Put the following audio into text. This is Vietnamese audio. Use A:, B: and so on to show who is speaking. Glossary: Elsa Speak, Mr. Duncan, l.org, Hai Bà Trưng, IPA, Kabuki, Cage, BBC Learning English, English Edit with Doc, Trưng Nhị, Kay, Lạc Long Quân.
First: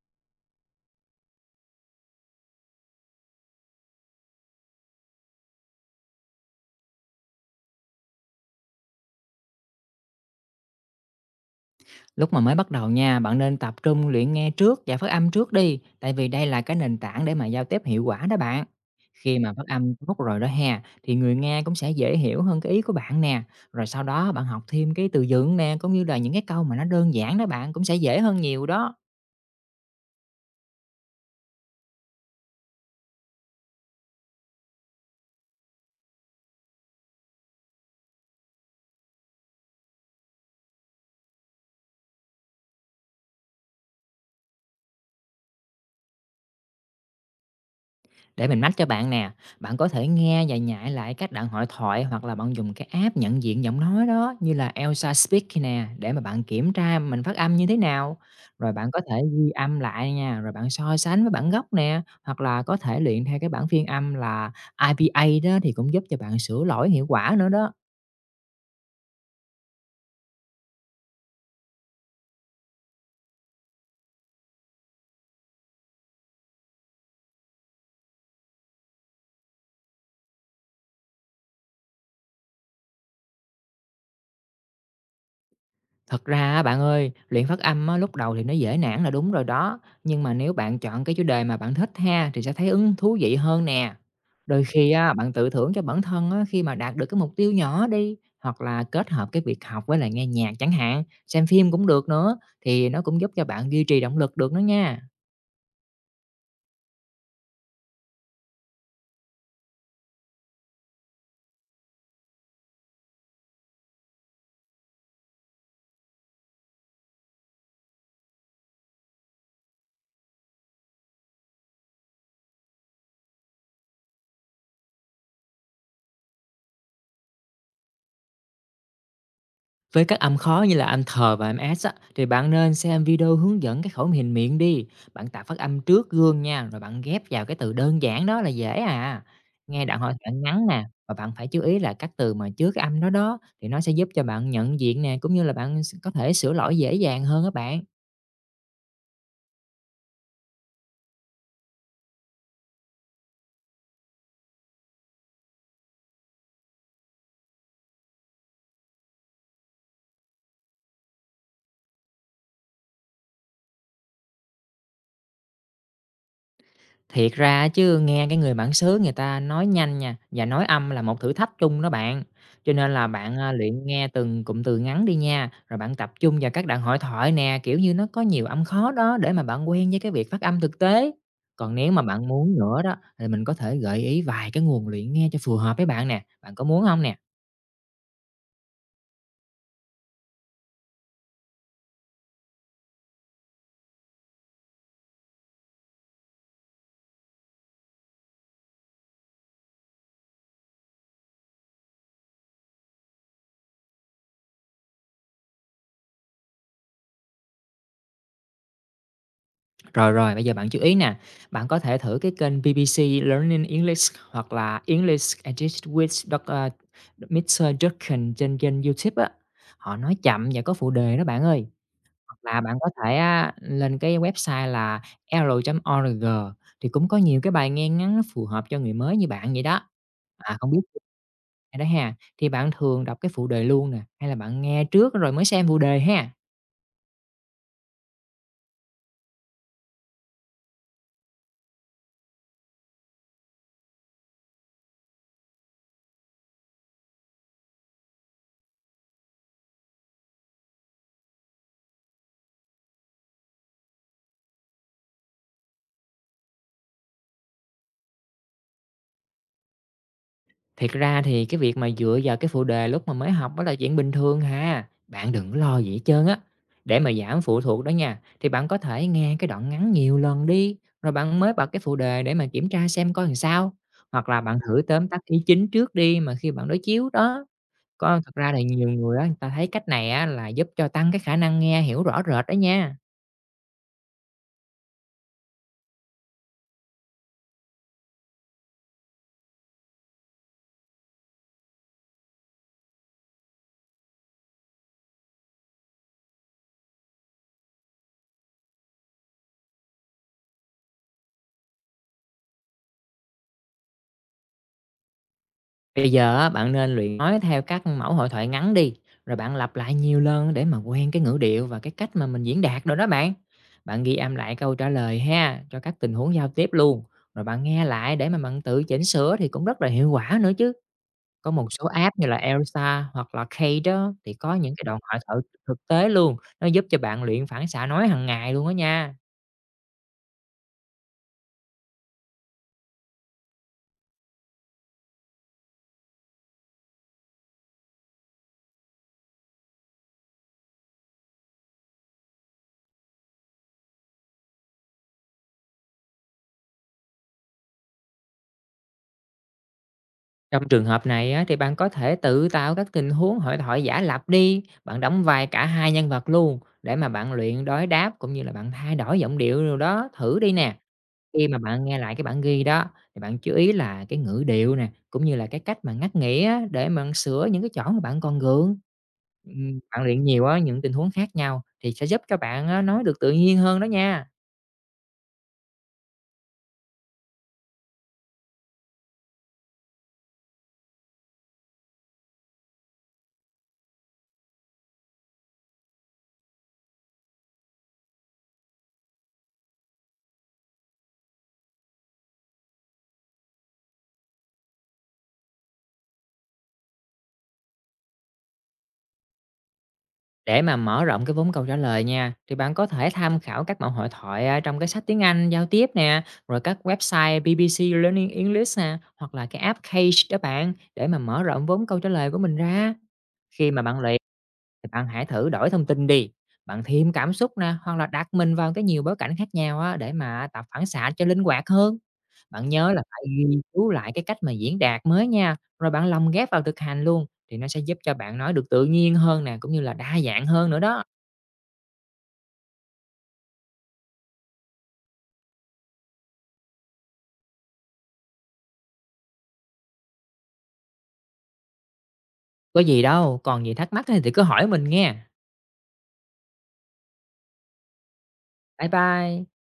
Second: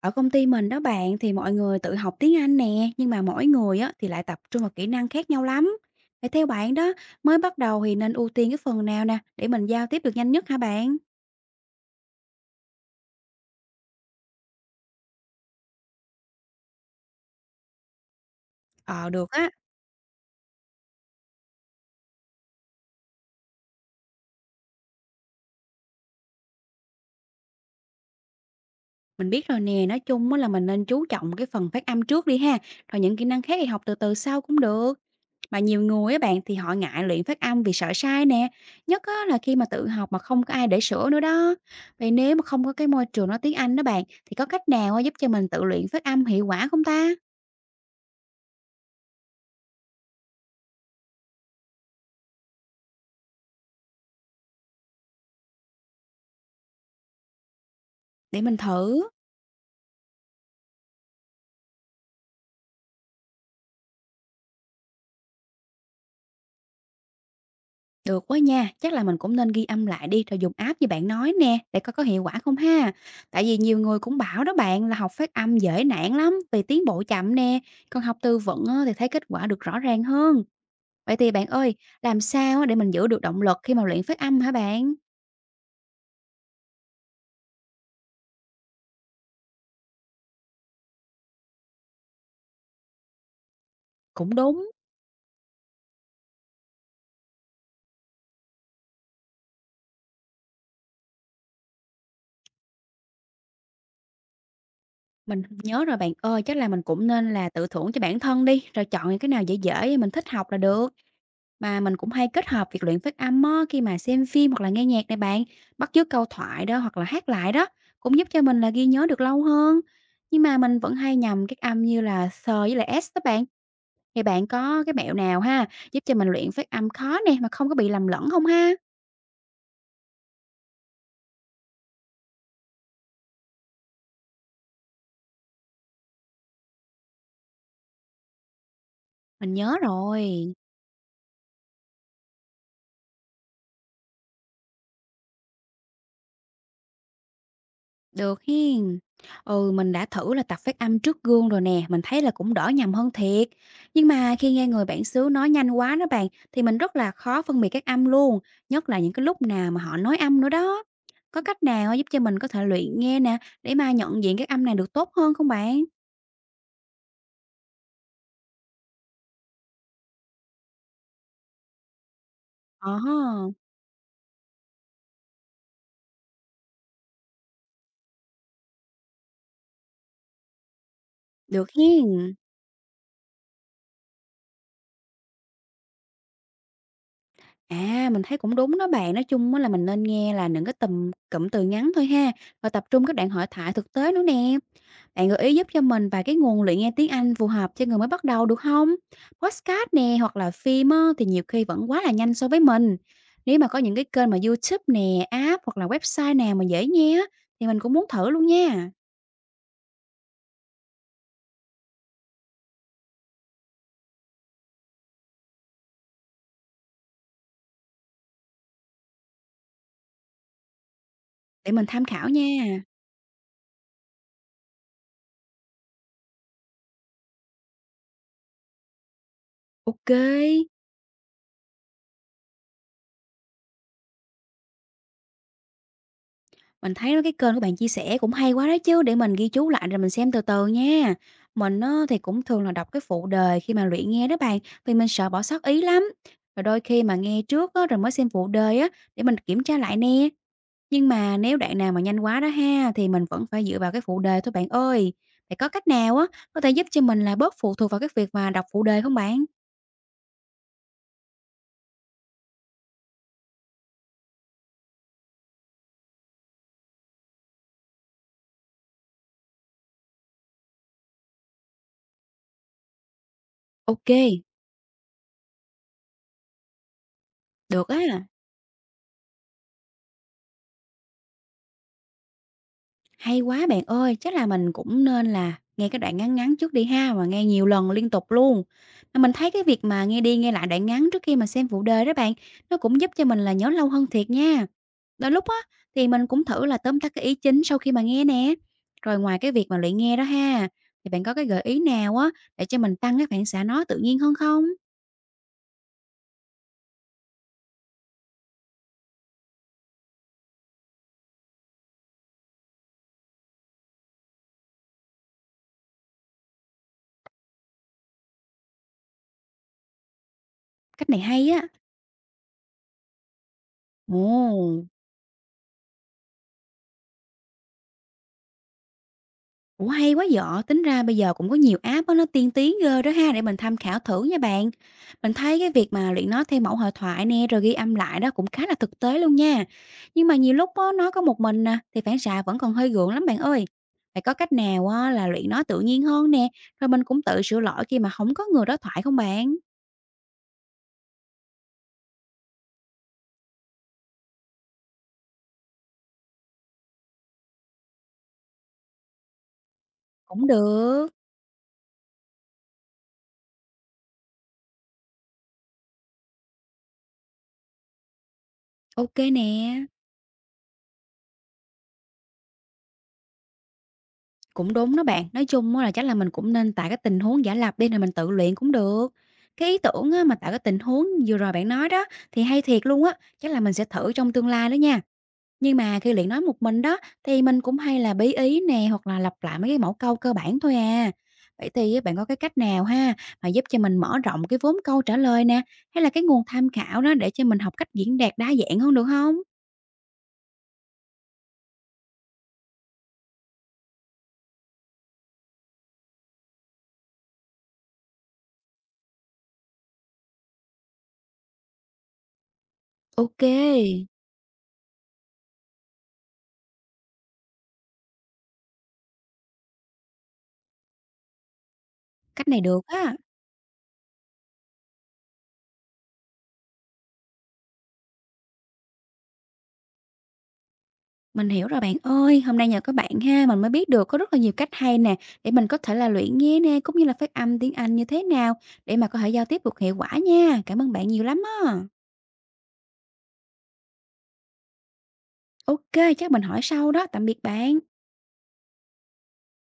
A: Ở công ty mình đó bạn thì mọi người tự học tiếng Anh nè, nhưng mà mỗi người á thì lại tập trung vào kỹ năng khác nhau lắm. Vậy theo bạn đó, mới bắt đầu thì nên ưu tiên cái phần nào nè để mình giao tiếp được nhanh nhất hả bạn?
B: Lúc mà mới bắt đầu nha, bạn nên tập trung luyện nghe trước và phát âm trước đi, tại vì đây là cái nền tảng để mà giao tiếp hiệu quả đó bạn.
A: Ờ được
B: Khi
A: á,
B: mà phát âm tốt rồi đó ha, thì người nghe cũng sẽ dễ hiểu hơn cái ý của bạn nè. Rồi sau đó bạn học thêm cái từ vựng nè, cũng như là những cái câu mà nó đơn giản đó bạn cũng sẽ dễ hơn nhiều đó.
A: mình biết rồi nè, nói chung á là mình nên chú trọng cái phần phát âm trước đi ha, rồi những kỹ năng khác thì học từ từ sau cũng được. Mà nhiều người á bạn thì họ ngại luyện phát âm vì sợ sai nè, nhất á là khi mà tự học mà không có ai để sửa nữa đó. Vậy nếu mà không có cái môi trường nói tiếng Anh đó bạn, thì có cách nào á giúp cho mình tự luyện phát âm hiệu quả không ta?
B: Để mình mách cho bạn nè, bạn có thể nghe và nhại lại cách bạn hội thoại, hoặc là bạn dùng cái app nhận diện giọng nói đó như là Elsa Speak nè, để mà bạn kiểm tra mình phát âm như thế nào.
A: Để mình
B: Rồi bạn có
A: thử.
B: thể ghi âm lại nha, rồi bạn so sánh với bản gốc nè, hoặc là có thể luyện theo cái bản phiên âm là IPA, đó thì cũng giúp cho bạn sửa lỗi hiệu quả nữa đó.
A: Được quá nha, chắc là mình cũng nên ghi âm lại đi rồi dùng app như bạn nói nè để coi có hiệu quả không ha. Tại vì nhiều người cũng bảo đó bạn là học phát âm dễ nản lắm vì tiến bộ chậm nè, còn học tư vựng á thì thấy kết quả được rõ ràng hơn. Vậy thì bạn ơi, làm sao á để mình giữ được động lực khi mà luyện phát âm hả bạn?
B: Thật ra á bạn ơi, luyện phát âm á, lúc đầu thì nó dễ nản là đúng rồi đó, nhưng mà nếu bạn chọn cái chủ đề mà bạn thích ha, thì sẽ thấy ứng thú vị hơn nè.
A: Cũng
B: Đôi
A: đúng,
B: khi á, bạn tự thưởng cho bản thân á, khi mà đạt được cái mục tiêu nhỏ đi, hoặc là kết hợp cái việc học với lại nghe nhạc chẳng hạn, xem phim cũng được nữa, thì nó cũng giúp cho bạn duy trì động lực được nữa nha.
A: mình nhớ rồi bạn ơi, chắc là mình cũng nên là tự thưởng cho bản thân đi, rồi chọn những cái nào dễ dễ mình thích học là được. Mà mình cũng hay kết hợp việc luyện phát âm á, khi mà xem phim hoặc là nghe nhạc này bạn, bắt chước câu thoại đó hoặc là hát lại đó, cũng giúp cho mình là ghi nhớ được lâu hơn. Nhưng mà mình vẫn hay nhầm các âm như là S với lại S đó bạn. Thì bạn có cái mẹo nào ha, giúp cho mình luyện phát âm khó nè mà không có bị lầm lẫn không ha?
B: Với các âm khó như là âm thờ và âm S á, thì bạn nên xem video hướng dẫn cái khẩu hình miệng đi. Bạn tập phát âm trước gương nha, rồi bạn ghép vào cái từ đơn giản đó là dễ à.
A: Mình nhớ
B: Nghe đoạn hội thoại
A: rồi.
B: ngắn nè, và bạn phải chú ý là các từ mà trước cái âm đó đó, thì nó sẽ giúp cho bạn nhận diện nè, cũng như là bạn có thể sửa lỗi dễ dàng hơn các bạn.
A: Được hen. Ừ, mình đã thử là tập phát âm trước gương rồi nè, mình thấy là cũng đỡ nhầm hơn thiệt. Nhưng mà khi nghe người bản xứ nói nhanh quá đó bạn, thì mình rất là khó phân biệt các âm luôn, nhất là những cái lúc nào mà họ nói âm nữa đó. Có cách nào giúp cho mình có thể luyện nghe nè, để mà nhận diện các âm này được tốt hơn không bạn?
B: Thiệt ra chứ nghe cái người bản xứ người ta nói nhanh nha, và nói âm là một thử thách chung đó bạn. Cho
A: Ờ,
B: nên là bạn, luyện nghe từng cụm từ ngắn đi nha, rồi bạn tập trung vào các đoạn hội thoại nè, kiểu như, nó có nhiều âm khó đó, để mà bạn quen với cái việc phát âm thực tế.
A: được
B: Còn nếu mà bạn
A: hen.
B: muốn nữa đó, thì mình có thể gợi ý vài cái nguồn luyện nghe cho phù hợp với bạn nè, bạn có muốn không nè?
A: À, mình thấy cũng đúng đó bạn. Nói chung á là mình nên nghe là những cái tùm cụm từ ngắn thôi ha, và tập trung các đoạn hội thoại thực tế nữa nè. Bạn gợi ý giúp cho mình vài cái nguồn luyện nghe tiếng Anh phù hợp cho người mới bắt đầu được không? Podcast nè hoặc là phim á, thì nhiều khi vẫn quá là nhanh so với mình. Nếu mà có những cái kênh mà YouTube nè, app hoặc là website nào mà dễ nghe thì mình cũng muốn thử luôn nha.
B: Rồi, rồi, bây giờ bạn chú ý nè, bạn có thể thử cái kênh BBC Learning English, hoặc là English Edit with Doc, Mr. Duncan trên kênh YouTube á. Họ nói chậm và có phụ đề đó bạn ơi.
A: Để mình tham khảo
B: Hoặc là bạn
A: nha.
B: có thể á, lên cái website là l.org, thì cũng có nhiều cái bài nghe ngắn, nó phù hợp cho người mới như bạn vậy đó.
A: Ok.
B: À, không biết hay đó ha, thì bạn thường đọc cái phụ đề luôn nè, hay là bạn nghe trước rồi mới xem phụ đề ha?
A: Mình thấy cái kênh của bạn chia sẻ cũng hay quá đó chứ, để mình ghi chú lại rồi mình xem từ từ nha. Mình á thì cũng thường là đọc cái phụ đề khi mà luyện nghe đó bạn, vì mình sợ bỏ sót ý lắm. Rồi đôi khi mà nghe trước á, rồi mới xem phụ đề á, để mình kiểm tra lại nè. Nhưng mà nếu đoạn nào mà nhanh quá đó ha, thì mình vẫn phải dựa vào cái phụ đề thôi bạn ơi. Phải có cách nào á, có thể giúp cho mình là bớt phụ thuộc vào cái việc mà đọc phụ đề không bạn?
B: Thiệt ra thì cái việc mà dựa vào cái phụ đề lúc mà mới học đó là chuyện bình thường ha. Bạn đừng có lo gì hết trơn á. Để mà giảm phụ thuộc đó nha, thì bạn có thể nghe cái đoạn ngắn nhiều lần đi, rồi bạn mới bật cái phụ đề để mà kiểm tra xem coi làm sao.
A: Ok,
B: Hoặc là bạn thử tóm tắt ý chính trước đi, mà khi bạn đối chiếu đó.
A: được á.
B: Có, thật ra là nhiều người á, người ta thấy cách này á, là giúp cho tăng cái khả năng nghe hiểu rõ rệt đó nha.
A: Hay quá bạn ơi, chắc là mình cũng nên là nghe cái đoạn ngắn ngắn trước đi ha, và nghe nhiều lần liên tục luôn. Mà mình thấy cái việc mà nghe đi nghe lại đoạn ngắn trước khi mà xem phụ đề đó bạn, nó cũng giúp cho mình là nhớ lâu hơn thiệt nha. Đôi lúc á, thì mình cũng thử là tóm tắt cái ý chính sau khi mà nghe nè. Rồi ngoài cái việc mà luyện nghe đó ha, thì bạn có cái gợi ý nào á, để cho mình tăng cái phản xạ nói tự nhiên hơn không?
B: Bây giờ á, bạn nên luyện nói theo các mẫu hội thoại ngắn đi, rồi bạn lặp lại nhiều lần để mà quen cái ngữ điệu và cái cách mà mình diễn đạt rồi đó bạn. Bạn ghi âm lại câu trả lời ha, cho các tình huống giao tiếp luôn, rồi bạn nghe lại để mà bạn tự chỉnh sửa, thì cũng rất là hiệu quả nữa chứ.
A: Cách này hay
B: Có
A: á.
B: một số app như là Elsa hoặc là Kay đó, thì có những cái
A: Ồ.
B: đoạn hội thoại thực tế luôn, nó giúp cho bạn luyện phản xạ nói hàng ngày luôn đó nha.
A: Ủa hay quá vậy, tính ra bây giờ cũng có nhiều app á, nó tiên tiến ghê đó ha, để mình tham khảo thử nha bạn. Mình thấy cái việc mà luyện nói theo mẫu hội thoại nè, rồi ghi âm lại đó cũng khá là thực tế luôn nha. Nhưng mà nhiều lúc á, nói có một mình nè, thì phản xạ vẫn còn hơi gượng lắm bạn ơi. Phải có cách nào á, là luyện nói tự nhiên hơn nè, rồi mình cũng tự sửa lỗi khi mà không có người đối thoại không bạn?
B: Trong trường hợp này á, thì bạn có thể tự tạo các tình huống hội thoại giả lập đi, bạn đóng vai cả hai nhân vật luôn để mà bạn luyện đối đáp, cũng như là bạn thay đổi giọng điệu rồi đó, thử
A: Cũng
B: đi nè.
A: được,
B: Khi mà bạn nghe lại cái bản ghi đó, thì bạn chú ý là cái ngữ điệu nè, cũng như là cái cách mà ngắt nghĩa, để mà sửa những cái chỗ mà bạn còn gượng.
A: ok nè.
B: Bạn luyện nhiều á những tình huống khác nhau, thì sẽ giúp cho bạn á, nói được tự nhiên hơn đó nha.
A: Cũng đúng đó bạn, nói chung á là chắc là mình cũng nên tạo cái tình huống giả lập đi rồi mình tự luyện cũng được. Cái ý tưởng á, mà tạo cái tình huống vừa rồi bạn nói đó thì hay thiệt luôn á, chắc là mình sẽ thử trong tương lai đó nha. Nhưng mà khi luyện nói một mình đó thì mình cũng hay là bí ý nè hoặc là lặp lại mấy cái mẫu câu cơ bản thôi à. Vậy thì á, bạn có cái cách nào ha mà giúp cho mình mở rộng cái vốn câu trả lời nè hay là cái nguồn tham khảo đó để cho mình học cách diễn đạt đa dạng hơn được không?
B: Để mà mở rộng cái vốn câu trả lời nha, thì bạn có thể tham khảo các mẫu hội thoại à, trong cái sách tiếng Anh giao tiếp nè, rồi các website BBC Learning English nè, hoặc là cái app Cage đó bạn, để mà mở rộng vốn câu trả lời của mình ra.
A: Ok,
B: Khi mà bạn luyện, thì bạn hãy thử đổi thông tin đi. Bạn thêm cảm xúc nè, hoặc là đặt mình vào cái nhiều bối cảnh khác nhau á, để mà tập phản xạ cho linh hoạt hơn.
A: cách này
B: Bạn
A: được
B: nhớ là
A: á.
B: phải ghi chú lại cái cách mà diễn đạt mới nha, rồi bạn lồng ghép vào thực hành luôn, thì nó sẽ giúp cho bạn nói được tự nhiên hơn nè, cũng như là đa dạng hơn nữa đó.
A: Mình hiểu rồi bạn ơi, hôm nay nhờ các bạn ha, mình mới biết được có rất là nhiều cách hay nè, để mình có thể là luyện nghe nè, cũng như là phát âm tiếng Anh như thế nào, để mà có thể giao tiếp được hiệu quả nha. Cảm ơn bạn nhiều lắm á.
B: Có gì đâu, còn gì thắc mắc á thì cứ hỏi mình nghe.
A: OK, chắc mình hỏi sau đó, tạm biệt bạn.
B: Bye bye.